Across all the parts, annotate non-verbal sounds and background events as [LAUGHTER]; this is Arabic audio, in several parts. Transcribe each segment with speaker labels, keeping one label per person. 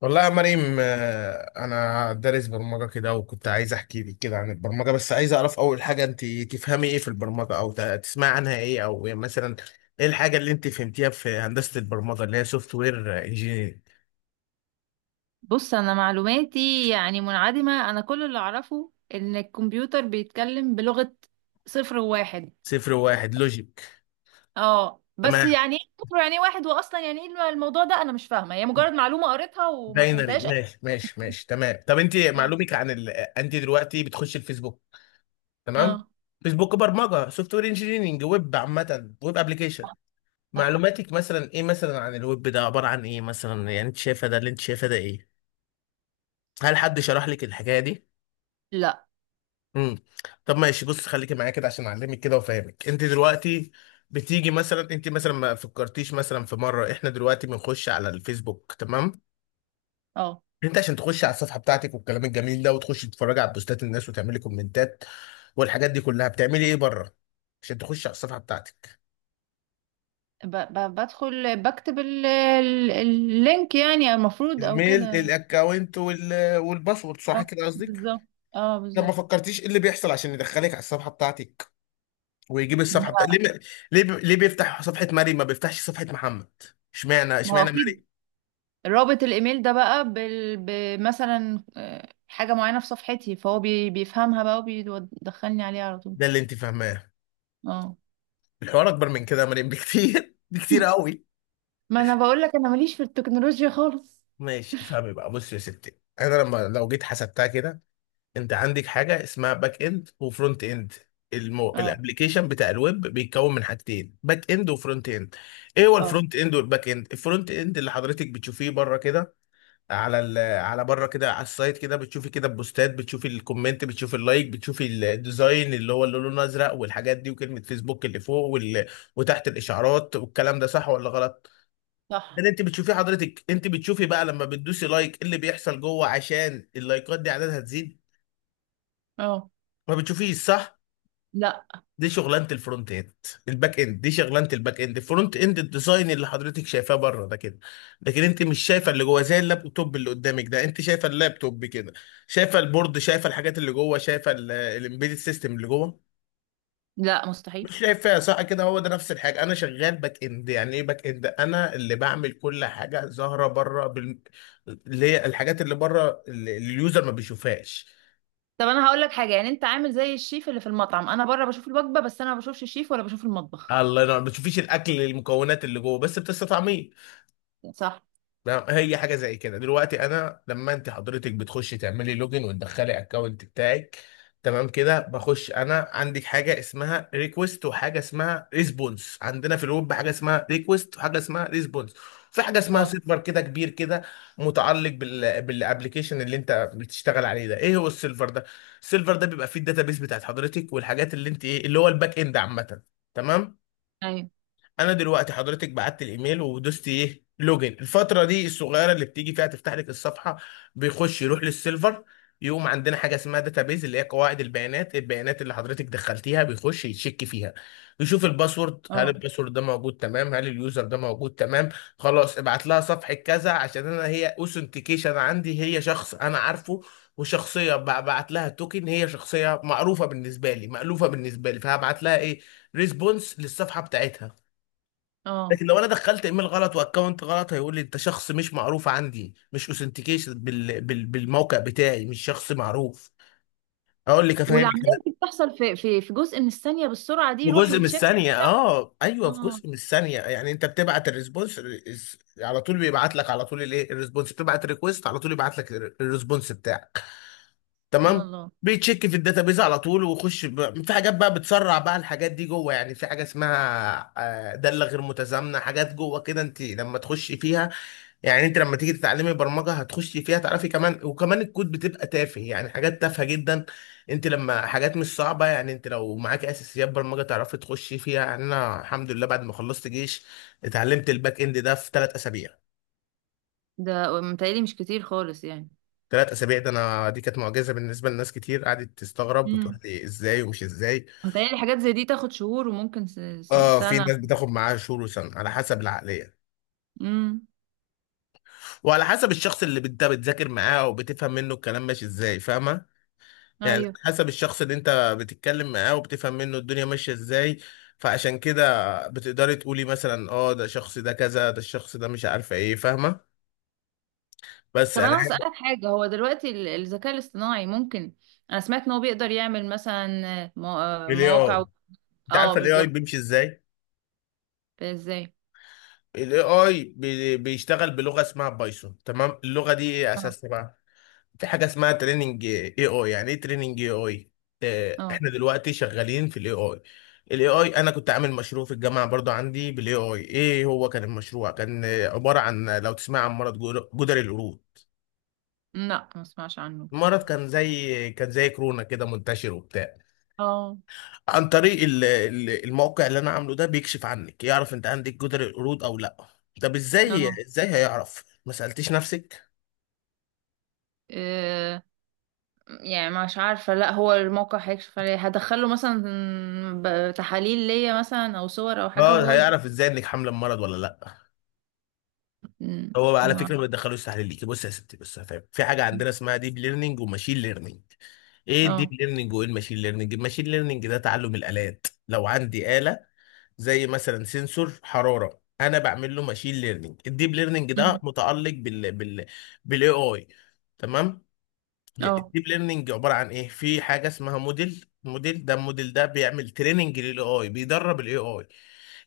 Speaker 1: والله يا مريم آه، انا دارس برمجه كده وكنت عايز احكي لك كده عن البرمجه، بس عايز اعرف اول حاجه انت تفهمي ايه في البرمجه او تسمعي عنها ايه، او يعني مثلا ايه الحاجه اللي انت فهمتيها في هندسه البرمجه اللي هي سوفت وير انجينير.
Speaker 2: بص، انا معلوماتي يعني منعدمة. انا كل اللي اعرفه ان الكمبيوتر بيتكلم بلغة صفر وواحد.
Speaker 1: صفر واحد لوجيك.
Speaker 2: اه، بس
Speaker 1: تمام.
Speaker 2: يعني ايه صفر يعني إيه واحد، واصلا يعني ايه الموضوع ده؟ انا مش فاهمة، هي مجرد معلومة قريتها وما
Speaker 1: باينري.
Speaker 2: فهمتهاش.
Speaker 1: ماشي ماشي ماشي، تمام. طب انت
Speaker 2: اه.
Speaker 1: معلومك عن انت دلوقتي بتخش الفيسبوك؟ تمام.
Speaker 2: اه.
Speaker 1: فيسبوك برمجه، سوفت وير انجينيرنج، ويب عامه، ويب ابلكيشن.
Speaker 2: صح. صح.
Speaker 1: معلوماتك مثلا ايه مثلا عن الويب، ده عبارة عن ايه مثلا؟ يعني انت شايفه ده، اللي انت شايفه ده ايه؟ هل حد شرح لك الحكاية دي؟
Speaker 2: لا.
Speaker 1: امم طب ماشي، بص خليكي معايا كده عشان اعلمك كده وافهمك. انت دلوقتي بتيجي مثلا، انت مثلا ما فكرتيش مثلا في مرة، احنا دلوقتي بنخش على الفيسبوك تمام،
Speaker 2: اه.
Speaker 1: انت عشان تخش على الصفحة بتاعتك والكلام الجميل ده، وتخش تتفرج على بوستات الناس وتعملي كومنتات والحاجات دي كلها، بتعملي ايه بره عشان تخش على الصفحة بتاعتك؟
Speaker 2: بدخل بكتب اللينك، يعني المفروض او
Speaker 1: الميل
Speaker 2: كده.
Speaker 1: الاكونت والباسورد، صح كده قصدك؟
Speaker 2: بالظبط. اه،
Speaker 1: طب ما
Speaker 2: بالظبط.
Speaker 1: فكرتيش ايه اللي بيحصل عشان يدخلك على الصفحه بتاعتك ويجيب الصفحه بتاعتك؟
Speaker 2: لا،
Speaker 1: ليه ما- ليه بيفتح صفحه مريم ما بيفتحش صفحه محمد؟ اشمعنى
Speaker 2: ما هو
Speaker 1: اشمعنى
Speaker 2: اكيد
Speaker 1: مريم؟
Speaker 2: رابط الايميل ده بقى بمثلا حاجه معينه في صفحتي، فهو بيفهمها بقى وبيدخلني عليها على طول.
Speaker 1: ده اللي انت فاهماه؟
Speaker 2: اه.
Speaker 1: الحوار اكبر من كده يا مريم بكتير [LAUGHS] بكتير قوي.
Speaker 2: ما انا بقول لك انا ماليش في التكنولوجيا خالص.
Speaker 1: ماشي، فاهمي بقى، بص يا ستي، انا لما لو جيت حسبتها كده، انت عندك حاجه اسمها باك اند وفرونت اند.
Speaker 2: اه.
Speaker 1: الابليكيشن بتاع الويب بيتكون من حاجتين: باك اند وفرونت اند. ايه هو
Speaker 2: اه.
Speaker 1: الفرونت اند والباك اند؟ الفرونت اند اللي حضرتك بتشوفيه بره كده، على على بره كده، على السايت كده، بتشوفي كده البوستات، بتشوفي الكومنت، بتشوفي اللايك، بتشوفي الديزاين اللي هو اللي لونه ازرق والحاجات دي، وكلمه فيسبوك اللي فوق وتحت الاشعارات والكلام ده، صح ولا غلط؟ لان
Speaker 2: صح.
Speaker 1: انت بتشوفي، حضرتك انت بتشوفي بقى لما بتدوسي لايك إيه اللي بيحصل جوه عشان اللايكات دي عددها تزيد؟
Speaker 2: اه.
Speaker 1: ما بتشوفيش صح؟
Speaker 2: لا.
Speaker 1: دي شغلانه الفرونت اند، الباك اند. دي شغلانه الباك اند. الفرونت اند الديزاين اللي حضرتك شايفاه بره ده كده، لكن انت مش شايفه اللي جوه، زي اللابتوب اللي قدامك ده، انت شايفه اللابتوب كده، شايفه البورد، شايفه الحاجات اللي جوه، شايفه الامبيدد سيستم اللي جوه،
Speaker 2: لا، مستحيل.
Speaker 1: مش شايفها صح كده؟ هو ده نفس الحاجه. انا شغال باك اند، يعني ايه باك اند؟ انا اللي بعمل كل حاجه ظاهره بره اللي هي الحاجات اللي بره اللي اليوزر ما بيشوفهاش.
Speaker 2: طب انا هقول لك حاجه، يعني انت عامل زي الشيف اللي في المطعم، انا بره بشوف الوجبه بس انا ما بشوفش الشيف ولا بشوف المطبخ.
Speaker 1: الله ينور. ما بتشوفيش الاكل، المكونات اللي جوه، بس بتستطعميه.
Speaker 2: صح.
Speaker 1: لا، هي حاجه زي كده. دلوقتي انا لما انت حضرتك بتخشي تعملي لوجن وتدخلي اكونت بتاعك، تمام كده، بخش، انا عندك حاجه اسمها ريكوست وحاجه اسمها ريسبونس. عندنا في الويب حاجه اسمها ريكوست وحاجه اسمها ريسبونس. في حاجه اسمها
Speaker 2: اه.
Speaker 1: سيرفر، كده كبير كده، متعلق بال بالابلكيشن اللي انت بتشتغل عليه ده. ايه هو السيرفر ده؟ السيرفر ده بيبقى فيه الداتابيس بتاعت حضرتك والحاجات اللي انت ايه، اللي هو الباك اند عامه. تمام.
Speaker 2: ايوه.
Speaker 1: انا دلوقتي حضرتك بعت الايميل ودوست ايه، لوجن، الفتره دي الصغيره اللي بتيجي فيها تفتح لك الصفحه، بيخش يروح للسيلفر، يقوم عندنا حاجه اسمها داتابيز اللي هي قواعد البيانات. البيانات اللي حضرتك دخلتيها بيخش يتشك فيها، يشوف الباسورد، هل
Speaker 2: اه.
Speaker 1: الباسورد ده موجود؟ تمام. هل اليوزر ده موجود؟ تمام. خلاص، ابعت لها صفحه كذا، عشان انا هي اوثنتيكيشن عندي، هي شخص انا عارفه وشخصيه، ببعت لها توكن، هي شخصيه معروفه بالنسبه لي، مألوفه بالنسبه لي، فهبعت لها ايه؟ ريسبونس للصفحه بتاعتها.
Speaker 2: اه.
Speaker 1: لكن لو انا دخلت ايميل غلط واكونت غلط، هيقول لي انت شخص مش معروف عندي، مش اوثنتيكيشن بالموقع بتاعي، مش شخص معروف. اقول لك افهمك
Speaker 2: والعمليه
Speaker 1: أنا.
Speaker 2: دي بتحصل في في جزء من الثانيه، بالسرعه دي
Speaker 1: في
Speaker 2: يروح
Speaker 1: جزء من
Speaker 2: يتشك؟
Speaker 1: الثانيه، اه ايوه، في
Speaker 2: اه.
Speaker 1: جزء من الثانيه. يعني انت بتبعت الريسبونس، على طول بيبعت لك على طول الايه الريسبونس، بتبعت ريكويست على طول يبعت لك الريسبونس بتاعك.
Speaker 2: سبحان
Speaker 1: تمام.
Speaker 2: الله.
Speaker 1: بيتشيك في الداتابيز على طول ويخش في حاجات بقى بتسرع بقى، الحاجات دي جوه يعني. في حاجه اسمها آه، داله غير متزامنه، حاجات جوه كده انت لما تخشي فيها، يعني انت لما تيجي تتعلمي برمجه هتخشي فيها تعرفي كمان وكمان. الكود بتبقى تافه، يعني حاجات تافهه جدا، انت لما حاجات مش صعبه، يعني انت لو معاكي اساسيات برمجه تعرفي تخشي فيها. يعني انا الحمد لله، بعد ما خلصت جيش اتعلمت الباك اند ده في 3 اسابيع.
Speaker 2: ده متهيألي مش كتير خالص يعني.
Speaker 1: 3 اسابيع ده، انا دي كانت معجزه بالنسبه لناس كتير، قعدت تستغرب وتقول
Speaker 2: امم.
Speaker 1: لي ازاي ومش ازاي.
Speaker 2: متهيألي حاجات زي دي تاخد شهور وممكن
Speaker 1: اه، في
Speaker 2: سنة.
Speaker 1: ناس بتاخد معاها شهور وسنه، على حسب العقليه
Speaker 2: امم.
Speaker 1: وعلى حسب الشخص اللي انت بتذاكر معاه او بتفهم منه الكلام ماشي ازاي، فاهمه؟ يعني
Speaker 2: ايوه.
Speaker 1: حسب الشخص اللي انت بتتكلم معاه وبتفهم منه الدنيا ماشية ازاي. فعشان كده بتقدري تقولي مثلا اه، ده الشخص ده كذا، ده الشخص ده مش عارفه ايه، فاهمة؟ بس
Speaker 2: طب
Speaker 1: انا
Speaker 2: انا هسألك حاجة، هو دلوقتي الذكاء الاصطناعي ممكن، انا سمعت ان هو بيقدر يعمل مثلا
Speaker 1: الاي
Speaker 2: مواقع
Speaker 1: اي،
Speaker 2: و...
Speaker 1: انت
Speaker 2: اه،
Speaker 1: عارفة الاي اي
Speaker 2: بالظبط.
Speaker 1: بيمشي ازاي؟
Speaker 2: ازاي؟
Speaker 1: الاي اي بيشتغل بلغة اسمها بايثون، تمام. اللغة دي ايه
Speaker 2: اه.
Speaker 1: اساسها بقى؟ في حاجه اسمها تريننج اي اي. يعني ايه تريننج اي اي؟
Speaker 2: اه.
Speaker 1: احنا دلوقتي شغالين في الاي اي. الاي اي، انا كنت عامل مشروع في الجامعه برضو عندي بالاي اي. ايه هو كان المشروع؟ كان آه، عباره عن، لو تسمع عن مرض جدري القرود،
Speaker 2: لا، ما اسمعش عنه بس.
Speaker 1: المرض كان زي كان زي كورونا كده، منتشر وبتاع.
Speaker 2: اه.
Speaker 1: عن طريق الموقع اللي انا عامله ده بيكشف عنك، يعرف انت عندك جدري القرود او لا. طب
Speaker 2: اه.
Speaker 1: ازاي ازاي هيعرف، ما سالتيش نفسك؟
Speaker 2: إيه، يعني مش عارفة. لا، هو الموقع هيكشف عليه، هدخله مثلا تحاليل ليا مثلا او صور او حاجة
Speaker 1: اه،
Speaker 2: وهو يبقى،
Speaker 1: هيعرف ازاي انك حامله المرض ولا لا؟ هو على
Speaker 2: ما
Speaker 1: فكره ما
Speaker 2: أعرف.
Speaker 1: بيدخلوش تحليل ليكي. بص يا ستي، بص هفهم، في حاجه عندنا اسمها ديب ليرنينج وماشين ليرنينج. ايه الديب
Speaker 2: اه.
Speaker 1: ليرنينج وايه الماشين ليرنينج؟ الماشين ليرنينج ده تعلم الالات، لو عندي اله زي مثلا سنسور حراره انا بعمل له ماشين ليرنينج. الديب ليرنينج ده
Speaker 2: مم.
Speaker 1: متعلق بال بال بالاي اي، تمام.
Speaker 2: اه.
Speaker 1: الديب ليرنينج عباره عن ايه؟ في حاجه اسمها موديل. موديل ده، الموديل ده بيعمل تريننج للاي اي، بيدرب الاي اي.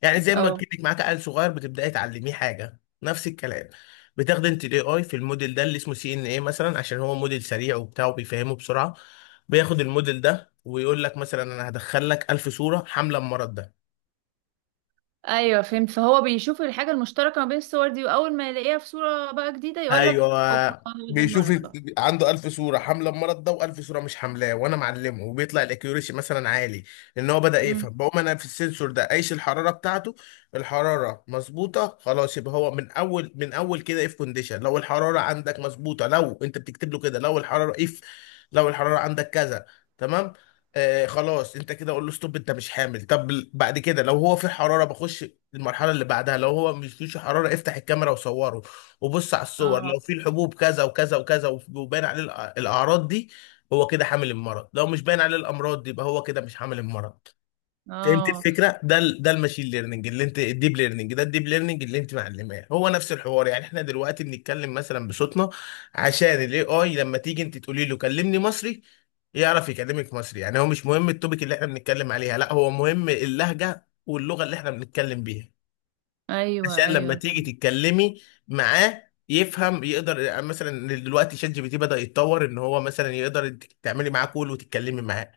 Speaker 1: يعني زي ما
Speaker 2: اه،
Speaker 1: كنت معاك عيل صغير بتبداي تعلميه حاجه، نفس الكلام. بتاخدي انت الاي اي في الموديل ده اللي اسمه سي ان اي مثلا، عشان هو موديل سريع وبتاع وبيفهمه بسرعه. بياخد الموديل ده ويقول لك مثلا انا هدخل لك 1000 صوره حامله المرض ده،
Speaker 2: ايوه فهمت. فهو بيشوف الحاجه المشتركه ما بين الصور دي، واول ما يلاقيها في صوره بقى جديده يقول لك اوبا،
Speaker 1: ايوه
Speaker 2: هو ده
Speaker 1: بيشوف،
Speaker 2: المرض بقى.
Speaker 1: عنده ألف صورة حاملة المرض ده وألف صورة مش حاملاه، وأنا معلمه، وبيطلع الأكيوريشي مثلا عالي، لأن هو بدأ
Speaker 2: امم.
Speaker 1: يفهم. بقوم أنا في السنسور ده قايس الحرارة بتاعته، الحرارة مظبوطة، خلاص يبقى هو من أول من أول كده إف كونديشن، لو الحرارة عندك مظبوطة، لو أنت بتكتب له كده لو الحرارة إف، لو الحرارة عندك كذا، تمام، آه خلاص انت كده قول له ستوب، انت مش حامل. طب بعد كده لو هو في حراره، بخش المرحله اللي بعدها، لو هو مش فيش حراره، افتح الكاميرا وصوره وبص على الصور،
Speaker 2: اه.
Speaker 1: لو في الحبوب كذا وكذا وكذا وباين عليه الاعراض دي، هو كده حامل المرض. لو مش باين عليه الامراض دي يبقى هو كده مش حامل المرض. فهمت
Speaker 2: اه.
Speaker 1: الفكره؟ ده الماشين ليرنينج اللي انت، الديب ليرنينج ده، الديب ليرنينج اللي انت معلماه، هو نفس الحوار. يعني احنا دلوقتي بنتكلم مثلا بصوتنا، عشان الاي اي لما تيجي انت تقولي له كلمني مصري، يعرف يكلمك مصري. يعني هو مش مهم التوبيك اللي احنا بنتكلم عليها، لا، هو مهم اللهجه واللغه اللي احنا بنتكلم بيها.
Speaker 2: ايوه،
Speaker 1: عشان لما
Speaker 2: ايوه.
Speaker 1: تيجي تتكلمي معاه يفهم يقدر. يعني مثلا دلوقتي شات جي بي تي بدأ يتطور ان هو مثلا يقدر انت تعملي معاه كول وتتكلمي معاه.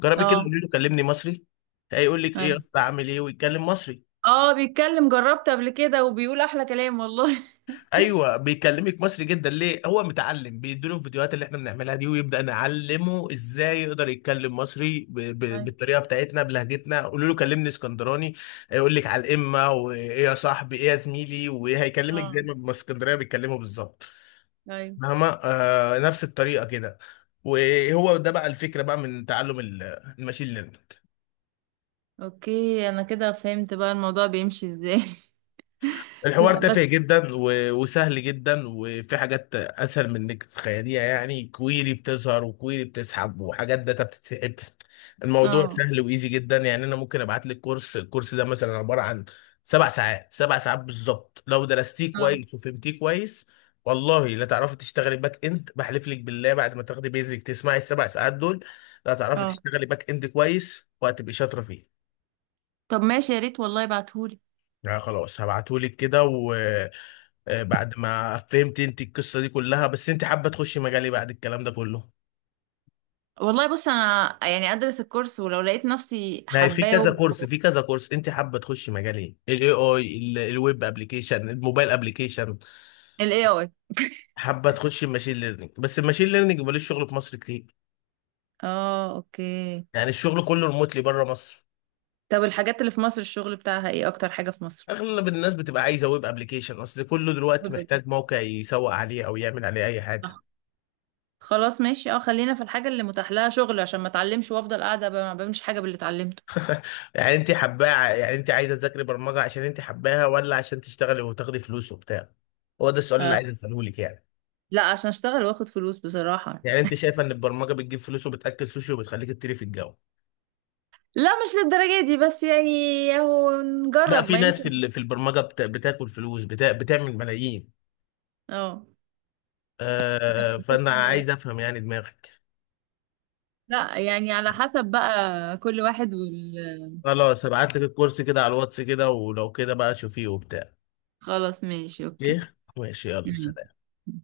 Speaker 1: جربي كده،
Speaker 2: اه.
Speaker 1: قولي له كلمني مصري، هيقول لك ايه يا
Speaker 2: ايوه.
Speaker 1: اسطى عامل ايه، ويتكلم مصري.
Speaker 2: اه، بيتكلم، جربت قبل كده وبيقول احلى كلام والله. [LAUGHS]
Speaker 1: ايوه، بيكلمك مصري جدا. ليه؟ هو متعلم، بيديله الفيديوهات اللي احنا بنعملها دي ويبدأ نعلمه ازاي يقدر يتكلم مصري
Speaker 2: ايوه.
Speaker 1: بالطريقه بتاعتنا بلهجتنا. قولوا له كلمني اسكندراني، هيقول لك على الامه، وايه يا صاحبي، ايه يا زميلي، وايه، هيكلمك
Speaker 2: اه.
Speaker 1: زي ما الاسكندريه بيتكلموا بالظبط.
Speaker 2: ايوه.
Speaker 1: مهما آه، نفس الطريقه كده. وهو ده بقى الفكره بقى من تعلم الماشين ليرنينج.
Speaker 2: اوكي، انا كده فهمت بقى الموضوع بيمشي ازاي. [LAUGHS]
Speaker 1: الحوار
Speaker 2: لا بس.
Speaker 1: تافه جدا وسهل جدا، وفي حاجات اسهل من انك تتخيليها، يعني كويري بتظهر وكويري بتسحب وحاجات داتا بتتسحب. الموضوع
Speaker 2: اه.
Speaker 1: سهل وايزي جدا. يعني انا ممكن ابعت لك كورس، الكورس ده مثلا عباره عن 7 ساعات، 7 ساعات بالظبط، لو درستيه
Speaker 2: اه.
Speaker 1: كويس وفهمتيه كويس، والله لا تعرفي تشتغلي باك اند. بحلف لك بالله، بعد ما تاخدي بيزك تسمعي ال7 ساعات دول، لا تعرفي
Speaker 2: اه.
Speaker 1: تشتغلي باك اند كويس، وهتبقي شاطره فيه.
Speaker 2: طب ماشي، يا ريت والله ابعتهولي.
Speaker 1: يعني خلاص هبعتهولك كده و آه، بعد ما فهمت انت القصه دي كلها، بس انت حابه تخشي مجال ايه بعد الكلام ده كله؟
Speaker 2: والله بص، انا يعني ادرس الكورس، ولو لقيت نفسي
Speaker 1: ما هي في
Speaker 2: حباه
Speaker 1: كذا كورس،
Speaker 2: و...
Speaker 1: في كذا كورس. انت حابه تخشي مجال ايه، الاي اي، الويب ابلكيشن، الموبايل ابلكيشن؟
Speaker 2: ال AI.
Speaker 1: حابه تخشي الماشين ليرنينج؟ بس الماشين ليرنينج ملوش شغل في مصر كتير،
Speaker 2: اه، اوكي.
Speaker 1: يعني الشغل كله ريموتلي بره مصر.
Speaker 2: طب الحاجات اللي في مصر الشغل بتاعها ايه، اكتر حاجة في مصر؟
Speaker 1: اغلب الناس بتبقى عايزه ويب ابلكيشن، اصل كله دلوقتي
Speaker 2: ويب.
Speaker 1: محتاج موقع يسوق عليه او يعمل عليه اي
Speaker 2: صح.
Speaker 1: حاجه.
Speaker 2: خلاص ماشي، اه، خلينا في الحاجة اللي متاح لها شغل، عشان ما اتعلمش وافضل قاعدة ما بعملش حاجة باللي اتعلمته.
Speaker 1: يعني انت حباه، يعني انت عايزه تذاكري برمجه عشان انت حباها، ولا عشان تشتغلي وتاخدي فلوس وبتاع؟ هو ده السؤال اللي
Speaker 2: آه.
Speaker 1: عايز اساله لك يعني.
Speaker 2: لا، عشان اشتغل واخد فلوس بصراحة.
Speaker 1: يعني انت شايفه ان البرمجه بتجيب فلوس وبتاكل سوشي وبتخليك تطيري في الجو؟
Speaker 2: لا، مش للدرجة دي، بس يعني اهو
Speaker 1: لا،
Speaker 2: نجرب
Speaker 1: في
Speaker 2: ما
Speaker 1: ناس في
Speaker 2: يمكن.
Speaker 1: في البرمجه بتاكل فلوس، بتا بتعمل ملايين.
Speaker 2: اه.
Speaker 1: آه، فانا
Speaker 2: كل-
Speaker 1: عايز افهم يعني دماغك.
Speaker 2: لا، يعني على حسب بقى، كل واحد.
Speaker 1: خلاص هبعت لك الكورس كده على الواتس كده، ولو كده بقى شوفيه وبتاع.
Speaker 2: خلاص ماشي، اوكي.
Speaker 1: ايه، ماشي، يلا سلام.
Speaker 2: مم.